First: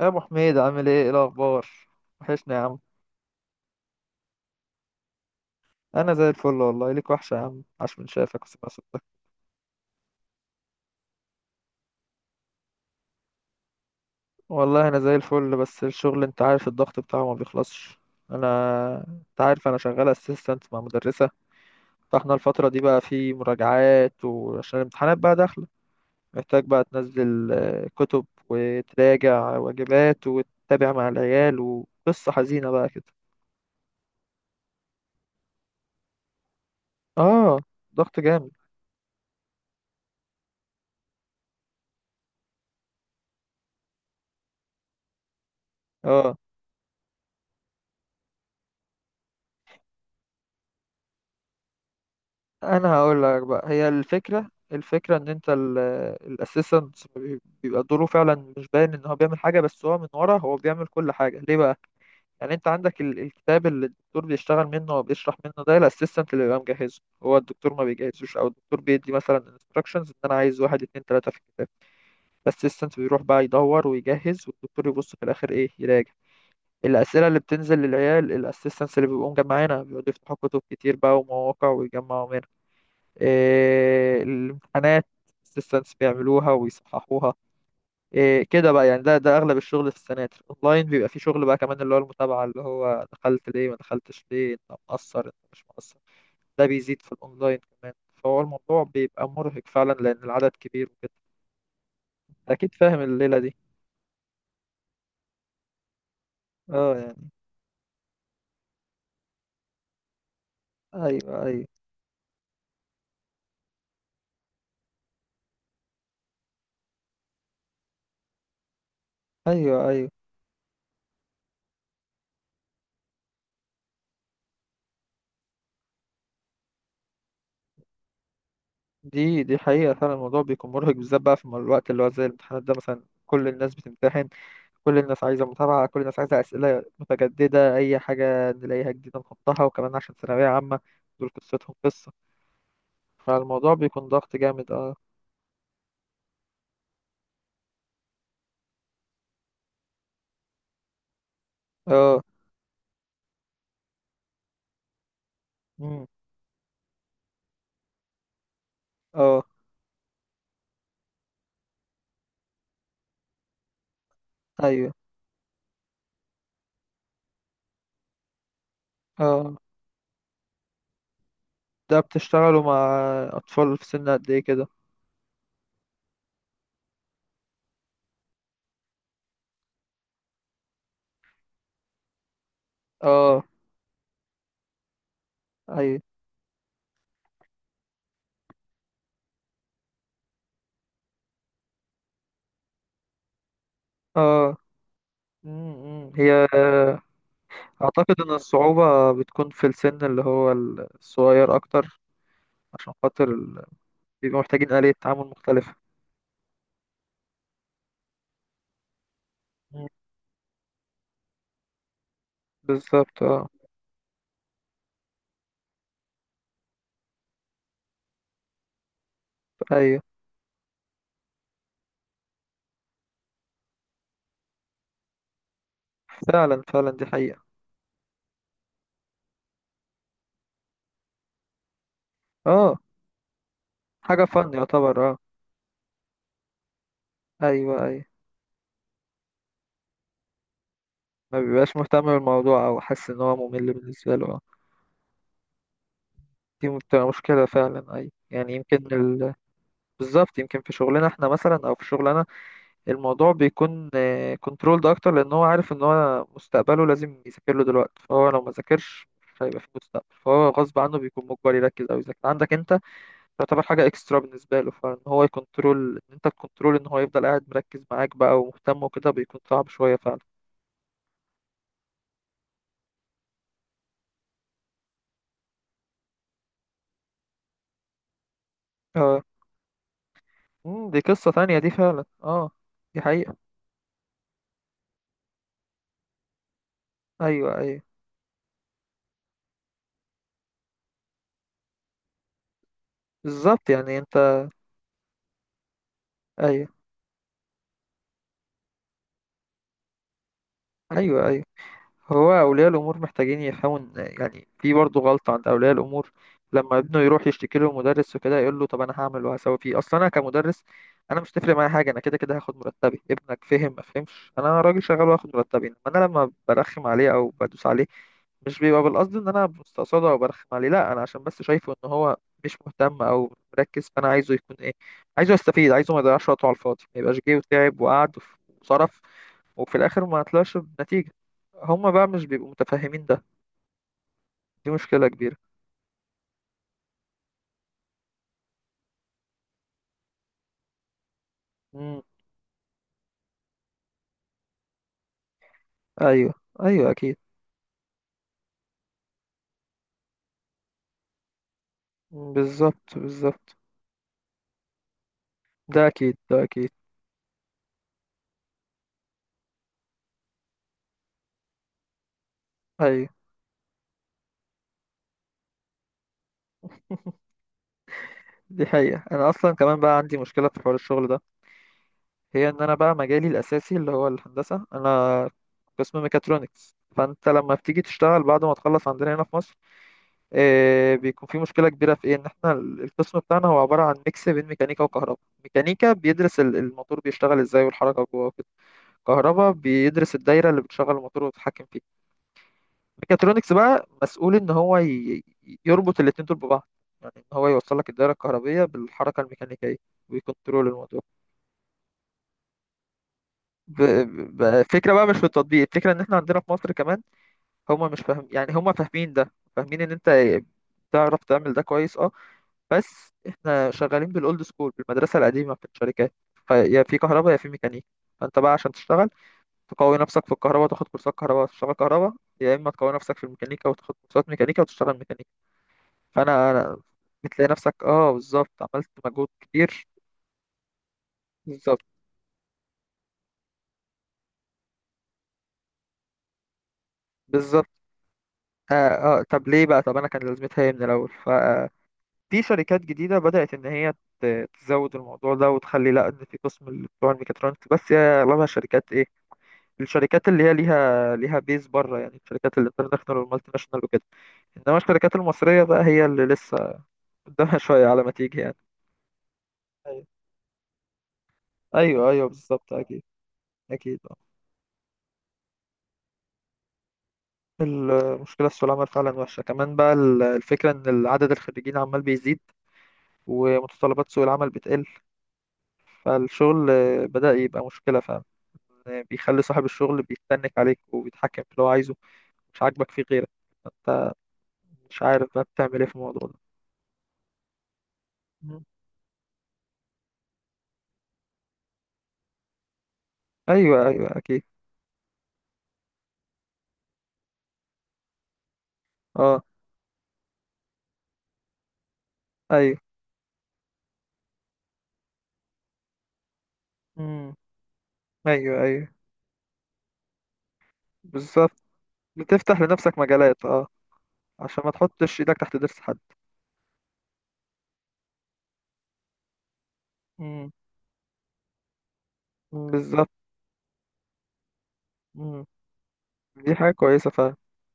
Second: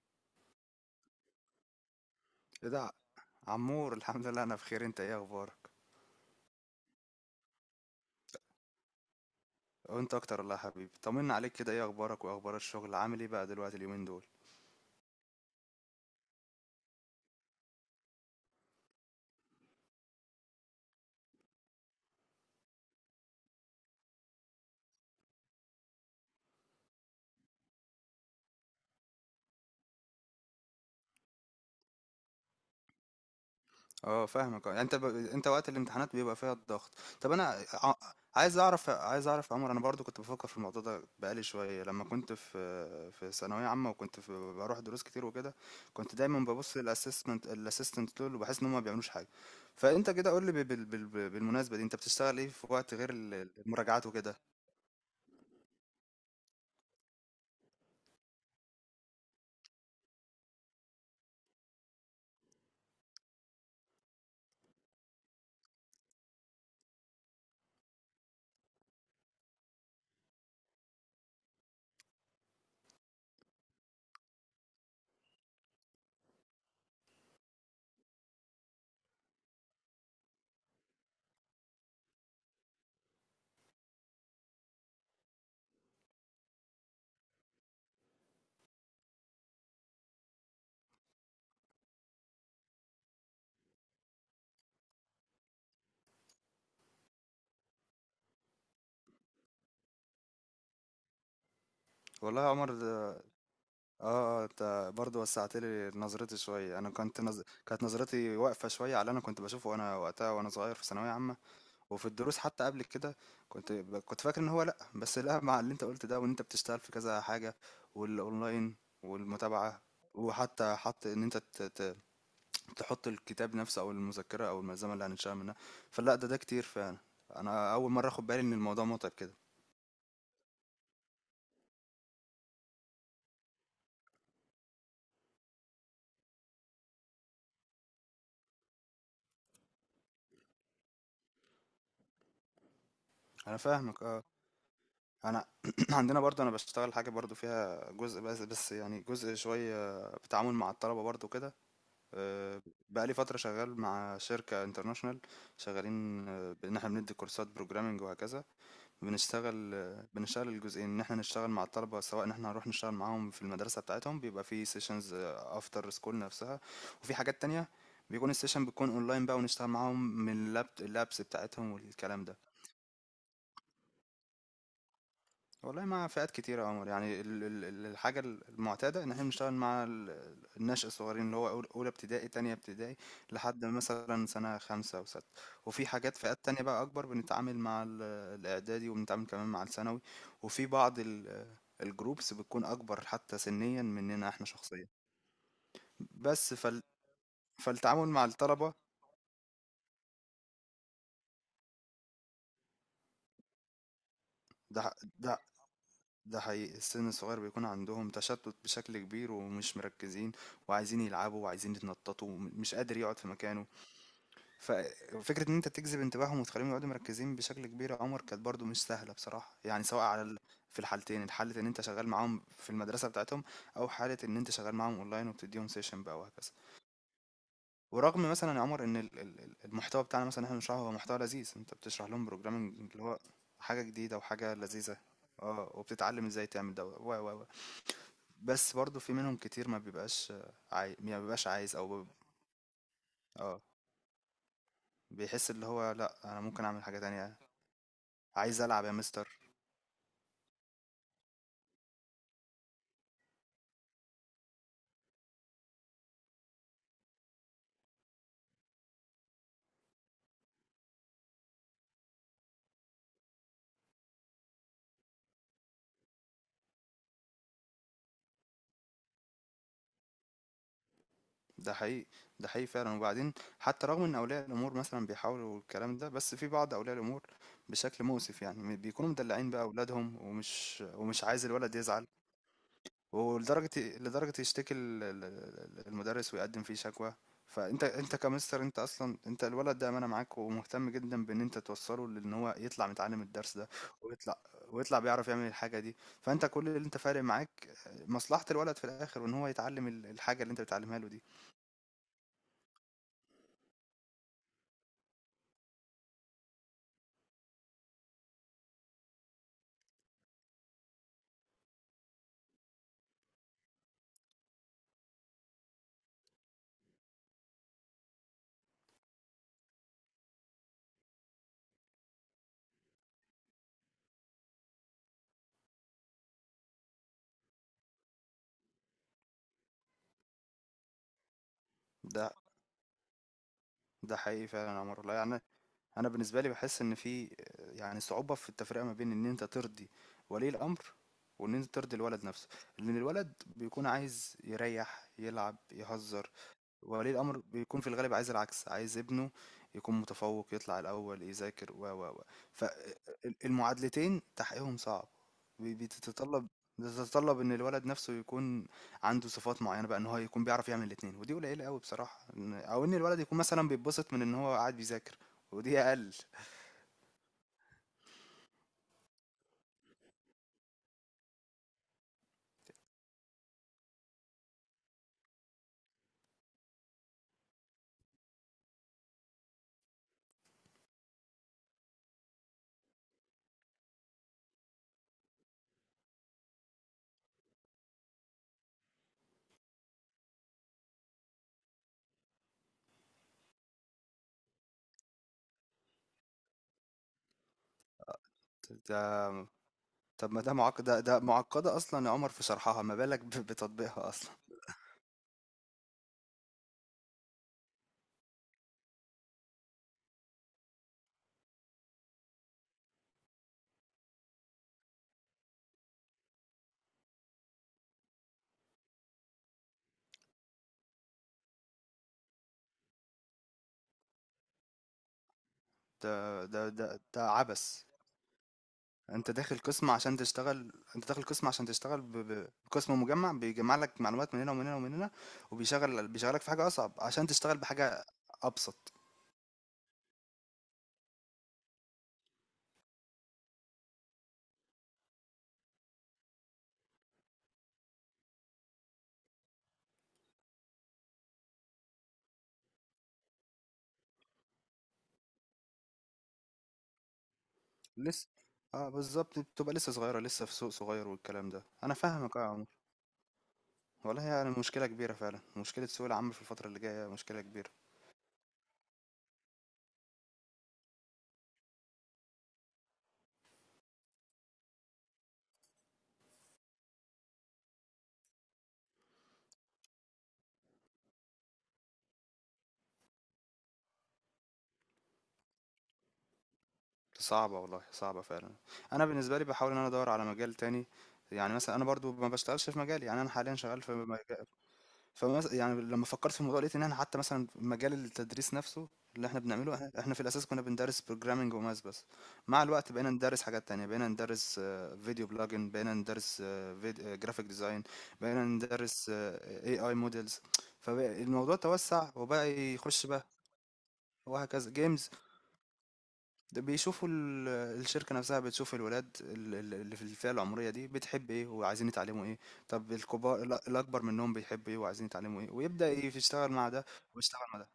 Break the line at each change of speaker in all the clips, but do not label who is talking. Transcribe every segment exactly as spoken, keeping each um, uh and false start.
يا ابو حميد، عامل ايه؟ ايه الاخبار؟ وحشني يا
ايه
عم.
ده عمور، الحمد لله انا بخير. انت ايه اخبارك؟
انا زي الفل، والله ليك وحشه يا عم، عاش من شافك وسمع صوتك.
وانت اكتر والله يا حبيبي. طمنا عليك كده، ايه اخبارك واخبار الشغل؟ عامل ايه بقى دلوقتي اليومين دول؟
والله انا زي الفل، بس الشغل انت عارف الضغط بتاعه ما بيخلصش. انا انت عارف انا شغال اسيستنت مع مدرسه، فاحنا الفتره دي بقى في مراجعات، وعشان الامتحانات بقى داخله محتاج بقى تنزل آه، كتب، وتراجع واجبات، وتتابع مع العيال، وقصه حزينه بقى كده.
اه فاهمك. اه يعني انت ب... انت وقت الامتحانات بيبقى فيها الضغط. طب انا
اه.
ع...
ضغط جامد.
عايز اعرف، عايز اعرف يا عمر، انا برضو كنت بفكر في الموضوع ده بقالي شويه، لما كنت في في ثانويه عامه وكنت في... بروح دروس كتير وكده، كنت
اه.
دايما ببص للاسسمنت الاسيستنت دول وبحس ان هم ما بيعملوش حاجه. فانت كده قول لي بال... بال... بال- بالمناسبه دي، انت بتشتغل ايه في
انا
وقت غير
هقول لك
ال-
بقى، هي
المراجعات وكده؟
الفكره الفكره ان انت الاسيستنت بيبقى دوره فعلا مش باين ان هو بيعمل حاجه، بس هو من ورا هو بيعمل كل حاجه. ليه بقى؟ يعني انت عندك ال- الكتاب اللي الدكتور بيشتغل منه وبيشرح منه، ده الاسيستنت اللي بيبقى مجهزه، هو الدكتور ما بيجهزوش، او الدكتور بيدي مثلا انستراكشنز ان انا عايز واحد اتنين تلاته في الكتاب. الاسيستنت بيروح بقى يدور ويجهز، والدكتور يبص في الاخر ايه؟ يراجع. الأسئلة اللي بتنزل للعيال الأسيستنتس اللي بيبقوا مجمعينها بيقعدوا يفتحوا كتب كتير بقى ومواقع ويجمعوا منها. إيه، الامتحانات السيستمز بيعملوها ويصححوها. إيه، كده بقى يعني ده ده اغلب الشغل في السناتر. اونلاين بيبقى فيه شغل بقى كمان، اللي هو المتابعه، اللي هو دخلت ليه، ما دخلتش ليه، انت مقصر، انت مش مقصر. ده بيزيد في الاونلاين كمان. فهو الموضوع بيبقى مرهق فعلا لان العدد كبير وكده.
والله يا عمر
اكيد فاهم
ده
الليله دي.
آه، آه، أنت برضه وسّعت لي نظرتي شوية. أنا
اه
كنت
يعني.
نظ كانت نظرتي واقفة شوية على اللي أنا كنت باشوفه وأنا وقتها وأنا صغير في ثانوية
ايوه،
عامة،
ايوه.
وفي الدروس حتى قبل كده كنت ب كنت فاكر إن هو لأ، بس لأ مع اللي أنت قُلت ده، وإن أنت بتشتغل في كذا حاجة والأونلاين والمتابعة،
ايوه، ايوه.
وحتى حط إن أنت ت ت تحط الكتاب نفسه أو المذكرة أو الملزمة اللي هنشتغل منها، فلأ ده ده كتير فعلًا. أنا أول مرّة آخُد بالي إن الموضوع مُتعب كده.
دي دي حقيقه فعلا، الموضوع بيكون مرهق بالذات بقى في الوقت اللي هو زي الامتحانات ده مثلا، كل الناس بتمتحن. كل الناس عايزة متابعة، كل الناس عايزة أسئلة متجددة، أي حاجة نلاقيها جديدة نحطها، وكمان عشان ثانوية عامة دول قصتهم قصة.
أنا
فالموضوع
فاهمك
بيكون
آه.
ضغط جامد. اه.
أنا عندنا برضه أنا باشتغل حاجة برضه فيها جزء، بس بس يعني جزء شوية بتعامل مع الطلبة برضه كده.
اه.
آه، بقالي فترة شغال مع شركة انترناشونال،
مم.
شغالين، آه، بإن احنا بندي كورسات بروجرامنج وهكذا.
اه.
بنشتغل آه، بنشتغل الجزئين، إن احنا نشتغل مع الطلبة، سواء إن احنا هنروح نشتغل معاهم في المدرسة بتاعتهم، بيبقى في
أيوه.
سيشنز أفتر سكول نفسها، وفي حاجات تانية بيكون السيشن بتكون أونلاين بقى،
اه.
ونشتغل معاهم من اللاب اللابس بتاعتهم
ده
والكلام ده.
بتشتغلوا مع أطفال في سن قد إيه كده؟
والله مع فئات كتيرة يا عمر، يعني ال- ال- ال- الحاجة المعتادة إن احنا بنشتغل مع ال- النشء الصغيرين، اللي هو أول- أولى ابتدائي، تانية ابتدائي،
اه.
لحد مثلا سنة خمسة وستة. وفي
أيوه.
حاجات فئات تانية بقى أكبر، بنتعامل مع ال- الإعدادي، وبنتعامل كمان مع الثانوي. وفي بعض ال- الجروبس بتكون أكبر حتى سنيا مننا احنا
اه.
شخصيا.
مم، مم. هي
بس فال
آه،
فالتعامل
أعتقد
مع
إن
الطلبة،
الصعوبة بتكون في السن اللي هو الصغير أكتر، عشان خاطر ال- بيبقوا محتاجين
ده
آلية تعامل
ده
مختلفة.
ده حقيقي، السن الصغير بيكون عندهم تشتت بشكل كبير ومش
مم.
مركزين، وعايزين يلعبوا وعايزين يتنططوا، مش قادر يقعد
بالظبط.
في
اه.
مكانه. ففكرة ان انت تجذب انتباههم وتخليهم يقعدوا مركزين بشكل كبير يا عمر كانت برضو مش سهلة بصراحة، يعني
أيوه.
سواء على ال... في الحالتين، الحالة ان انت شغال معاهم في المدرسة بتاعتهم، او حالة ان انت شغال معاهم اونلاين وبتديهم سيشن بقى وهكذا.
فعلا فعلا، دي حقيقة.
ورغم مثلا يا عمر ان ال- ال- ال- المحتوى بتاعنا مثلا احنا بنشرحه هو محتوى لذيذ، انت بتشرح لهم
اه.
بروجرامنج اللي هو حاجة جديدة
حاجة فن
وحاجة لذيذة،
يعتبر. اه.
اه، وبتتعلم ازاي تعمل ده و و و.
ايوه، ايوه.
بس برضه في منهم كتير ما بيبقاش عاي... ما
ما
بيبقاش
بيبقاش
عايز
مهتم
او ب...
بالموضوع او حاسس ان هو
اه،
ممل بالنسبة له. اه.
بيحس اللي هو لا انا ممكن
دي
اعمل حاجة
بتبقى
تانية،
مشكلة فعلا. ايوه يعني
عايز
يمكن
العب يا
ال...
مستر.
بالظبط. يمكن في شغلنا احنا مثلا، او في شغلنا الموضوع بيكون كنترولد اكتر، لان هو عارف ان هو مستقبله لازم يذاكر له دلوقتي، فهو لو ما ذاكرش مش هيبقى في مستقبل، فهو غصب عنه بيكون مجبر يركز او يذاكر. عندك انت تعتبر حاجة اكسترا بالنسبة له، فان هو يكنترول ان انت تكنترول ان هو يفضل قاعد مركز معاك بقى ومهتم وكده بيكون صعب شوية فعلا.
ده حقيقي ده حقيقي فعلا. وبعدين حتى رغم ان اولياء الامور مثلا بيحاولوا الكلام ده، بس في بعض اولياء الامور بشكل مؤسف يعني بيكونوا
اه.
مدلعين بقى اولادهم، ومش
مم، دي
ومش
قصة
عايز
تانية دي
الولد
فعلا.
يزعل.
اه. دي حقيقة.
ولدرجة إيه؟ لدرجة يشتكي ال- ال- ال- المدرس ويقدم فيه شكوى.
ايوه، ايوه.
فانت انت كمستر، انت اصلا انت الولد ده امانة معاك، ومهتم جدا بان انت توصله، لان هو يطلع متعلم الدرس ده،
بالظبط. يعني
ويطلع
انت.
ويطلع بيعرف يعمل الحاجة دي. فانت كل
ايوه،
اللي انت فارق معاك مصلحة الولد في الاخر، وان هو يتعلم ال- الحاجة اللي انت بتعلمها له دي.
ايوه. ايوه. هو أولياء الأمور محتاجين يحاول، يعني في برضه غلطة عند أولياء الأمور، لما ابنه يروح يشتكي له مدرس وكده يقول له طب أنا هعمل وهسوي فيه. أصلا أنا كمدرس أنا مش تفرق معايا حاجة، أنا كده كده هاخد مرتبي، ابنك فهم ما فهمش، أنا راجل شغال وهاخد مرتبي، إنما أنا لما برخم عليه أو بدوس عليه مش بيبقى بالقصد إن أنا مستقصده أو برخم عليه، لأ، أنا عشان بس شايفه إن هو مش مهتم أو مركز، فأنا عايزه يكون إيه؟ عايزه يستفيد، عايزه ما يضيعش وقته على الفاضي، ما يبقاش جه وتعب وقعد وصرف وفي الآخر ما طلعش بنتيجة. هما بقى مش
ده
بيبقوا متفاهمين ده.
ده حقيقي فعلا
دي
يا عمر
مشكلة
والله
كبيرة.
يعني. انا بالنسبه لي بحس ان في يعني صعوبه في التفرقه ما بين ان انت ترضي ولي الامر، وان انت ترضي
امم.
الولد نفسه. لان الولد بيكون عايز يريح يلعب يهزر،
ايوه. ايوه
ولي
اكيد.
الأمر بيكون في الغالب عايز العكس، عايز ابنه يكون متفوق يطلع الأول يذاكر و و و.
مم، بالظبط، بالظبط.
فالمعادلتين تحقيقهم صعب، بي-
ده اكيد، ده
بتتطلب،
اكيد.
بتتطلب ان الولد نفسه يكون عنده صفات معينه بقى ان هو يكون بيعرف يعمل الاتنين، ودي قليله قوي بصراحه، إن- او ان
ايوه.
الولد يكون مثلا بيتبسط من ان هو قاعد بيذاكر، ودي اقل.
دي حقيقة. انا اصلا كمان بقى عندي مشكلة في حوار الشغل ده، هي ان انا بقى مجالي الاساسي اللي هو الهندسة، انا قسم ميكاترونكس. فانت لما بتيجي تشتغل بعد ما تخلص عندنا هنا في مصر إيه، بيكون في مشكلة كبيرة في ايه، ان احنا ال- القسم بتاعنا هو عبارة عن ميكس بين ميكانيكا وكهرباء. ميكانيكا بيدرس ال- الموتور بيشتغل ازاي والحركة جوه. كهرباء بيدرس الدايرة اللي بتشغل الموتور وتتحكم فيه. ميكاترونكس بقى مسؤول إن هو ي- يربط الاتنين دول ببعض، يعني إن هو يوصل لك الدايرة الكهربية بالحركة
ده
الميكانيكية
طب ما ده
ويكنترول
معقد،
الموضوع.
ده, ده معقده اصلا يا عمر في شرحها، ما بالك ب-
ب...
بتطبيقها اصلا؟
ب... فكرة بقى مش في التطبيق، الفكرة إن إحنا عندنا في مصر كمان هما مش فاهم، يعني هما فاهمين ده، فاهمين إن أنت تعرف تعمل ده كويس. أه. بس إحنا شغالين بالأولد سكول، بالمدرسة القديمة، في الشركات فيا في كهرباء يا في ميكانيكا. فأنت بقى عشان تشتغل تقوي نفسك في الكهرباء، تاخد كورسات كهرباء وتشتغل كهرباء، يا اما تقوي نفسك في الميكانيكا وتاخد كورسات ميكانيكا وتشتغل ميكانيكا.
ده
فانا
ده
أنا
ده ده
بتلاقي
عبث.
نفسك. اه. بالظبط، عملت مجهود
انت داخل
كبير.
قسم عشان تشتغل انت داخل قسم عشان
بالظبط،
تشتغل ب... ب... بقسم مجمع بيجمع لك معلومات من هنا ومن هنا ومن هنا، وبيشغل بيشغلك في حاجة أصعب عشان تشتغل
بالظبط.
بحاجة أبسط.
آه, اه طب ليه بقى؟ طب انا كان لازمتها ايه من الاول؟ ففي شركات جديده بدات ان هي ت- تزود الموضوع ده وتخلي، لا ان في قسم اللي بتوع الميكاترونكس، بس هي اغلبها شركات ايه؟ الشركات اللي هي ليها ليها بيز بره، يعني الشركات الانترناشونال والمالتي ناشونال وكده. انما الشركات المصريه بقى هي اللي لسه قدامها شويه على ما
لسه،
تيجي يعني.
اه بالظبط، بتبقى لسه صغيرة لسه في سوق صغير والكلام ده. أنا
ايوه، ايوه
فاهمك اه يا عمر.
بالظبط، اكيد. اكيد. آه.
والله يعني مشكلة كبيرة فعلا، مشكلة سوق العمل في الفترة اللي جاية مشكلة كبيرة.
المشكله في سوق العمل فعلا وحشه، كمان بقى ال- الفكره ان عدد الخريجين عمال بيزيد ومتطلبات سوق العمل بتقل. فالشغل آه، بدأ يبقى مشكله فعلا، آه، بيخلي صاحب الشغل بيتنك عليك وبيتحكم في اللي هو عايزه، مش عاجبك فيه غيرك. انت مش عارف بقى بتعمل ايه في الموضوع ده.
صعبة والله، صعبة فعلا.
مم.
أنا بالنسبة لي بحاول إن أنا أدور على مجال تاني، يعني مثلا أنا برضو ما بشتغلش في مجالي، يعني أنا حاليا شغال
ايوه،
في
ايوه اكيد.
مجال. فمث يعني لمّا فكّرت في الموضوع لقيت إن إحنا حتى مثلًا في مجال التدريس نفسه اللي إحنا
اه،
بنعمله، إح إحنا في الأساس كُنّا بندرّس programming وmath بس. مع
ايوه.
الوقت بقينا ندرّس حاجات تانية، بقينا ندرّس آه، video blogging، بقينا ندرّس فيد
مم.
graphic design، بقينا
ايوه، ايوه
ندرّس إيه آي models. فبقى الموضوع
بالظبط.
توسّع
بتفتح
وبقى
لنفسك
يخُش بقى
مجالات. اه. عشان ما
وهكذا، games.
تحطش ايدك تحت ضرس حد.
ده بيشوفوا ال- الشركة نفسها بتشوف الولاد ال- ال- اللي في الفئة
مم.
العمرية دي بتحب ايه وعايزين يتعلموا ايه. طب
بالظبط.
الكبار الأ- الأكبر منهم بيحب ايه وعايزين يتعلموا ايه، ويبدأ يشتغل
دي
مع
حاجة
ده
كويسة فعلا.
ويشتغل مع ده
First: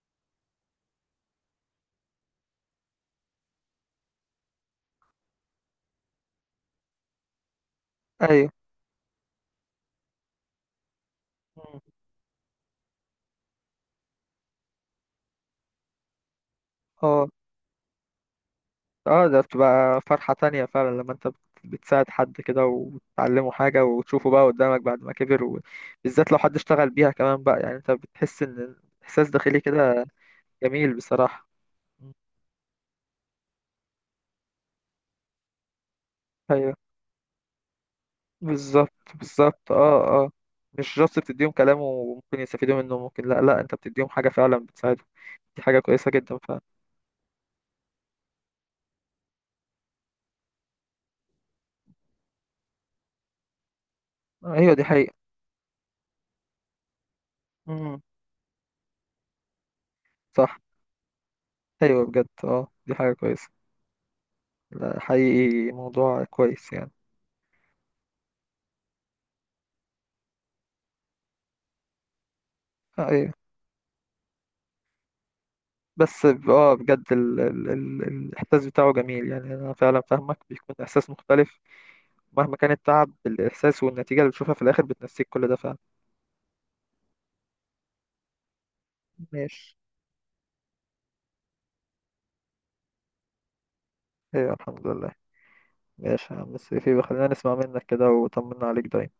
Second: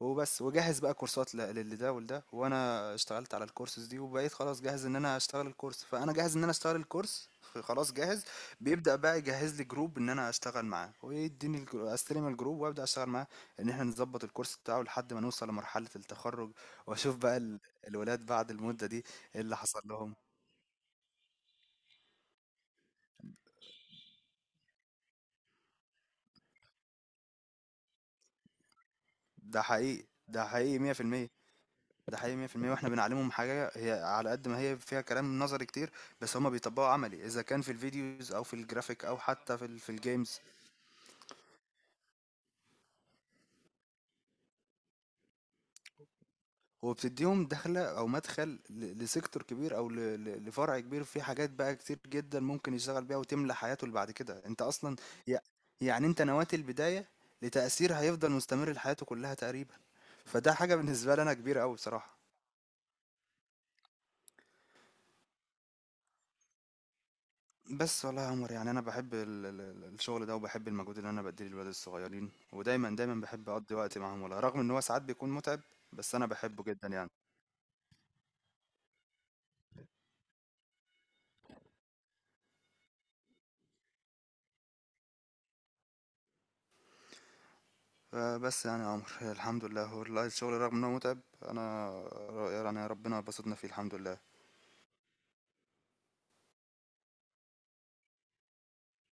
وبس وجهز بقى كورسات ل- للي ده ولده، وانا اشتغلت على الكورسز دي، وبقيت خلاص جاهز ان انا اشتغل الكورس. فانا جاهز ان انا اشتغل الكورس خلاص جاهز.
أيوة.
بيبدأ بقى يجهز لي جروب ان انا اشتغل معاه ويديني
مم.
الجرو- استلم الجروب وابدأ اشتغل معاه، ان احنا نظبط الكورس بتاعه لحد ما نوصل لمرحلة التخرج. واشوف
اه،
بقى ال- الولاد بعد المدة دي
اه، ده
ايه اللي حصل
بتبقى
لهم.
فرحة تانية فعلا لما انت بت- بتساعد حد كده وتعلمه حاجة وتشوفه بقى قدامك بعد ما كبر، وبالذات لو حد اشتغل بيها كمان بقى، يعني انت بتحس ان احساس داخلي
ده حقيقي
كده.
ده حقيقي
جميل
مية في المية.
بصراحة. مم.
ده حقيقي مية في المية واحنا بنعلمهم حاجة هي على قد ما هي فيها كلام نظري كتير، بس هما
ايوه،
بيطبقوا عملي، اذا كان في الفيديوز او في
بالظبط
الجرافيك او حتى في
بالظبط.
ال في
اه، اه.
الجيمز.
مش جاست بتديهم كلام وممكن يستفيدوا منه ممكن لا، لا انت بتديهم حاجة فعلا بتساعدهم. دي حاجة كويسة جدا فعلا.
هو بتديهم دخلة او مدخل ل- لسيكتور كبير، او ل- ل- لفرع كبير، في حاجات بقى كتير جدا ممكن يشتغل بيها وتملى حياته اللي بعد كده. انت
ايوه دي
اصلا
حقيقة.
يع- يعني انت نويت البداية لتأثير
امم.
هيفضل مستمر لحياته كلها تقريبا، فده
صح.
حاجة بالنسبة لي انا كبيرة قوي
ايوه
بصراحة.
بجد، اه، دي حاجة كويسة. لا، حقيقي موضوع كويس يعني.
بس والله يا عمر يعني أنا باحب ال ال ال الشغل ده، وباحب المجهود اللي أنا باديه للولاد الصغيرين، ودايمًا،
آه،
دايمًا
ايوه.
باحب أقضّي وقت معاهم والله، رغم إن هو ساعات بيكون مُتعب، بس
بس
أنا
ب-
باحبه
اه
جدًا
بجد
يعني.
ال... ال... ال... الاحساس بتاعه جميل، يعني انا فعلا فاهمك بيكون احساس مختلف. مهما كان التعب، الاحساس والنتيجه اللي بتشوفها في الاخر بتنسيك كل ده فعلا.
فبس يعني يا عمر الحمد
ماشي.
لله والله، الشغل رغم إن هو مُتعب، أنا ر يعني ربنا باسطنا فيه الحمد لله.
ايوه، الحمد لله. ماشي يا عم سيفي، خلينا نسمع منك كده وطمنا عليك دايما.